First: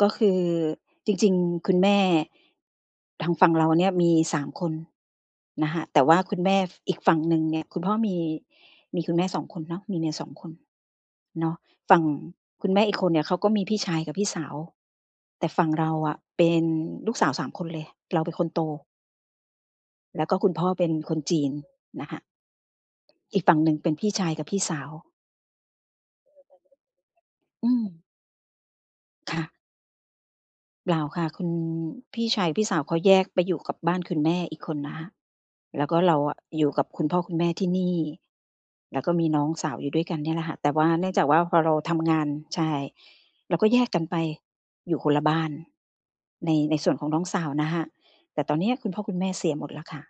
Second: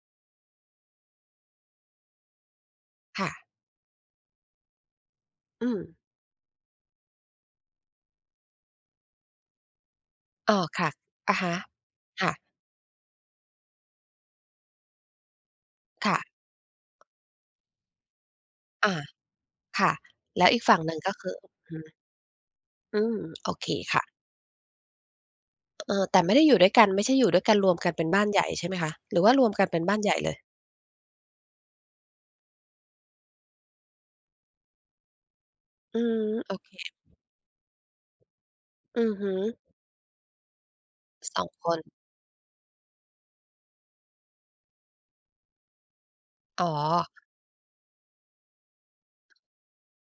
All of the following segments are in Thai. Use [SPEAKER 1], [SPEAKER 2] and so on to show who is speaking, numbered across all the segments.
[SPEAKER 1] ก็คือ จริง ๆ คุณแม่
[SPEAKER 2] ค
[SPEAKER 1] ท
[SPEAKER 2] ่
[SPEAKER 1] างฝ
[SPEAKER 2] ะ
[SPEAKER 1] ั่งเราเนี่ย มี 3 คน
[SPEAKER 2] อื
[SPEAKER 1] นะคะ
[SPEAKER 2] ม
[SPEAKER 1] แต่ว่าคุณแม่ ฝ อีกฝั่งหนึ่งเนี่ย คุณพ่อมี มีคุณแม่ 2 คนเนาะ มีเมีย 2 คน
[SPEAKER 2] อ้อ ค่ะ อะ
[SPEAKER 1] เ
[SPEAKER 2] ฮ
[SPEAKER 1] นา
[SPEAKER 2] ะ
[SPEAKER 1] ะ ฝั่ง
[SPEAKER 2] ค่ะ
[SPEAKER 1] คุณแม่อีกคนเนี่ย เขาก็มีพี่ชายกับพี่สาว แต่ฝั่งเรา
[SPEAKER 2] ค
[SPEAKER 1] อ
[SPEAKER 2] ่
[SPEAKER 1] ะ
[SPEAKER 2] ะ
[SPEAKER 1] เป็นลูกสาว 3 คนเลย เราเป็นคนโต
[SPEAKER 2] อา ค่ะ
[SPEAKER 1] แล้วก็
[SPEAKER 2] แล้
[SPEAKER 1] คุ
[SPEAKER 2] ว
[SPEAKER 1] ณ
[SPEAKER 2] อี
[SPEAKER 1] พ
[SPEAKER 2] ก
[SPEAKER 1] ่อ
[SPEAKER 2] ฝั่
[SPEAKER 1] เ
[SPEAKER 2] ง
[SPEAKER 1] ป็
[SPEAKER 2] หน
[SPEAKER 1] น
[SPEAKER 2] ึ่งก
[SPEAKER 1] ค
[SPEAKER 2] ็
[SPEAKER 1] น
[SPEAKER 2] คื
[SPEAKER 1] จ
[SPEAKER 2] อ
[SPEAKER 1] ีน
[SPEAKER 2] อืม
[SPEAKER 1] นะคะ
[SPEAKER 2] อืม
[SPEAKER 1] อีก
[SPEAKER 2] โอ
[SPEAKER 1] ฝั่ง
[SPEAKER 2] เคค่ะ
[SPEAKER 1] หนึ่งเป็นพี่ชายกับพี่สาว
[SPEAKER 2] เอ่อ แต่ไม่ได้อยู่ด้วยกัน ไม่ใช่อยู่ด้วยกัน
[SPEAKER 1] อ
[SPEAKER 2] ร
[SPEAKER 1] ื
[SPEAKER 2] วมกันเป
[SPEAKER 1] ม
[SPEAKER 2] ็นบ้านใหญ่ ใช่ไหมคะ หรือว่
[SPEAKER 1] ค
[SPEAKER 2] า
[SPEAKER 1] ่
[SPEAKER 2] รว
[SPEAKER 1] ะ
[SPEAKER 2] มกันเป็นบ้านใหญ่เลย?
[SPEAKER 1] เปล่าค่ะ คุณพี่ชาย พี่สาวเขาแยกไปอยู่กับบ้านคุณแม่อีกคนนะคะ แล้วก
[SPEAKER 2] อ
[SPEAKER 1] ็
[SPEAKER 2] ื
[SPEAKER 1] เรา
[SPEAKER 2] ม
[SPEAKER 1] อะ
[SPEAKER 2] โอ
[SPEAKER 1] อย
[SPEAKER 2] เ
[SPEAKER 1] ู
[SPEAKER 2] ค
[SPEAKER 1] ่กับคุณพ่อคุณแม่ที่นี่ แล
[SPEAKER 2] อ
[SPEAKER 1] ้
[SPEAKER 2] ื
[SPEAKER 1] วก็
[SPEAKER 2] อ
[SPEAKER 1] ม
[SPEAKER 2] ฮ
[SPEAKER 1] ี
[SPEAKER 2] ึ
[SPEAKER 1] น้องสาวอยู่ด้วยกันเนี่ยแหละค่ะ แต่ว่าเนื่องจากว
[SPEAKER 2] ส
[SPEAKER 1] ่า
[SPEAKER 2] อง
[SPEAKER 1] พอ
[SPEAKER 2] ค
[SPEAKER 1] เรา
[SPEAKER 2] น
[SPEAKER 1] ทำงาน ใช่ เราก็แยกกันไปอยู่คนละบ้าน ใน
[SPEAKER 2] อ๋อ
[SPEAKER 1] ในส่วนของน้องสาวนะคะ แต่ตอนเนี้ย คุณพ่อคุณแม่เสียหมดแล้วค่ะ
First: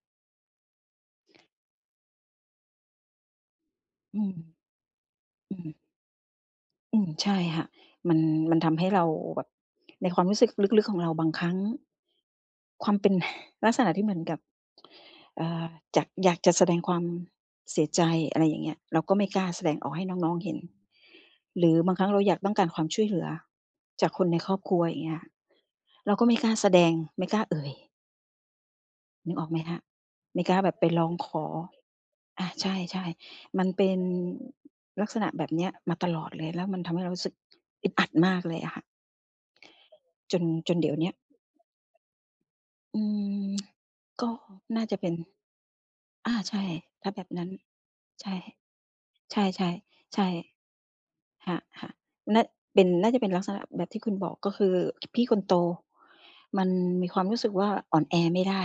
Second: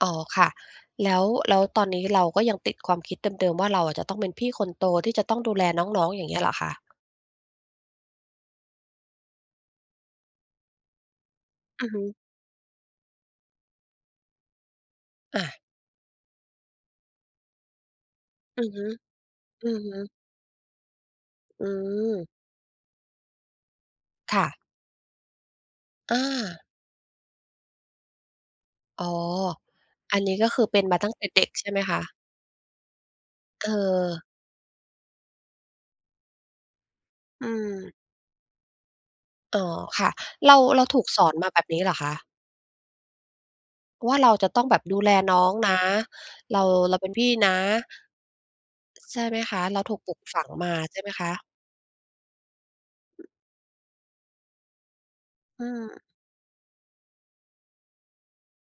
[SPEAKER 2] อ๋อ ค่ะ แล้ว แล้วตอนนี้เราก็ยังติดความคิดเดิม ๆ ว่า เราอะจะต้
[SPEAKER 1] อ
[SPEAKER 2] อ
[SPEAKER 1] ื
[SPEAKER 2] งเป็
[SPEAKER 1] ม
[SPEAKER 2] นพี่คนโต ที่จะต้องด
[SPEAKER 1] อ
[SPEAKER 2] ู
[SPEAKER 1] ื
[SPEAKER 2] แล
[SPEAKER 1] ม
[SPEAKER 2] น้อง ๆ อย่างเงี้ยเหรอคะ?
[SPEAKER 1] อืม ใช่ค่ะ มัน มันทำให้เราแบบในความรู้สึกลึก ๆ ของเราบางครั้ง
[SPEAKER 2] อือฮึ
[SPEAKER 1] ความเป็น ลักษณะที่เหมือนกับ
[SPEAKER 2] อ
[SPEAKER 1] เอ่
[SPEAKER 2] า
[SPEAKER 1] อ อยาก อยากจะแสดงความเสียใจ อะไรอย
[SPEAKER 2] อ
[SPEAKER 1] ่า
[SPEAKER 2] ื
[SPEAKER 1] งเง
[SPEAKER 2] อ
[SPEAKER 1] ี้ย
[SPEAKER 2] ฮึ
[SPEAKER 1] เราก็ไม่กล้าแส
[SPEAKER 2] อื
[SPEAKER 1] ดง
[SPEAKER 2] อ
[SPEAKER 1] อ
[SPEAKER 2] ฮ
[SPEAKER 1] อกให้
[SPEAKER 2] ึ
[SPEAKER 1] น้อง ๆ เห็น
[SPEAKER 2] อ
[SPEAKER 1] ห
[SPEAKER 2] ื
[SPEAKER 1] รือบางครั้งเรา
[SPEAKER 2] ม
[SPEAKER 1] อยากต้องการความช่วยเหลือจากคนใ
[SPEAKER 2] ค
[SPEAKER 1] น
[SPEAKER 2] ่
[SPEAKER 1] คร
[SPEAKER 2] ะ
[SPEAKER 1] อบครัว อย่างเงี้ย เร
[SPEAKER 2] อ
[SPEAKER 1] าก็ไม่กล้า
[SPEAKER 2] า
[SPEAKER 1] แสดง ไม่กล้าเอ่ย
[SPEAKER 2] อ๋อ
[SPEAKER 1] นึกออกไหมคะ
[SPEAKER 2] อันนี้
[SPEAKER 1] ไม่
[SPEAKER 2] ก็
[SPEAKER 1] กล้
[SPEAKER 2] ค
[SPEAKER 1] า
[SPEAKER 2] ือ
[SPEAKER 1] แบ
[SPEAKER 2] เ
[SPEAKER 1] บ
[SPEAKER 2] ป็
[SPEAKER 1] ไป
[SPEAKER 2] นมา
[SPEAKER 1] ร้
[SPEAKER 2] ต
[SPEAKER 1] อ
[SPEAKER 2] ั้
[SPEAKER 1] ง
[SPEAKER 2] งแต่
[SPEAKER 1] ข
[SPEAKER 2] เด็
[SPEAKER 1] อ
[SPEAKER 2] ก ใช่ไหมคะ?
[SPEAKER 1] อา ใช่ ๆ มันเป็น
[SPEAKER 2] เออ
[SPEAKER 1] ลักษณะแบบเนี้ยมาตลอดเลย แล้วมันทำให้เรารู้สึก
[SPEAKER 2] อื
[SPEAKER 1] อึ
[SPEAKER 2] ม
[SPEAKER 1] ดอัดมากเลยอะค่ะ
[SPEAKER 2] อ๋อ ค่ะ
[SPEAKER 1] จน
[SPEAKER 2] เรา
[SPEAKER 1] จน
[SPEAKER 2] เร
[SPEAKER 1] เ
[SPEAKER 2] า
[SPEAKER 1] ดี๋ยว
[SPEAKER 2] ถู
[SPEAKER 1] เน
[SPEAKER 2] ก
[SPEAKER 1] ี้ย
[SPEAKER 2] สอนมาแบบนี้เหรอคะ?
[SPEAKER 1] อืม
[SPEAKER 2] ว่า
[SPEAKER 1] ก
[SPEAKER 2] เร
[SPEAKER 1] ็
[SPEAKER 2] าจะต้องแบ
[SPEAKER 1] น่
[SPEAKER 2] บ
[SPEAKER 1] าจ
[SPEAKER 2] ดู
[SPEAKER 1] ะเป
[SPEAKER 2] แ
[SPEAKER 1] ็
[SPEAKER 2] ล
[SPEAKER 1] น
[SPEAKER 2] น้องนะ
[SPEAKER 1] อา ใ
[SPEAKER 2] เร
[SPEAKER 1] ช
[SPEAKER 2] า
[SPEAKER 1] ่
[SPEAKER 2] เราเ
[SPEAKER 1] ถ้
[SPEAKER 2] ป็
[SPEAKER 1] า
[SPEAKER 2] น
[SPEAKER 1] แบ
[SPEAKER 2] พี่
[SPEAKER 1] บนั
[SPEAKER 2] น
[SPEAKER 1] ้น
[SPEAKER 2] ะ
[SPEAKER 1] ใช่
[SPEAKER 2] ใช่ไห
[SPEAKER 1] ใ
[SPEAKER 2] ม
[SPEAKER 1] ช
[SPEAKER 2] คะ
[SPEAKER 1] ่
[SPEAKER 2] เราถูกปลู
[SPEAKER 1] ๆ ใช
[SPEAKER 2] ก
[SPEAKER 1] ่
[SPEAKER 2] ฝังมา ใช่ไหมคะ?
[SPEAKER 1] ค่ะ ๆ น่า เป็น น่าจะเป็นลักษณะแบบที่คุณบอก ก็คือพี่คนโต
[SPEAKER 2] อืม
[SPEAKER 1] มันมีความรู้สึกว่า อ่อนแอไม่ได้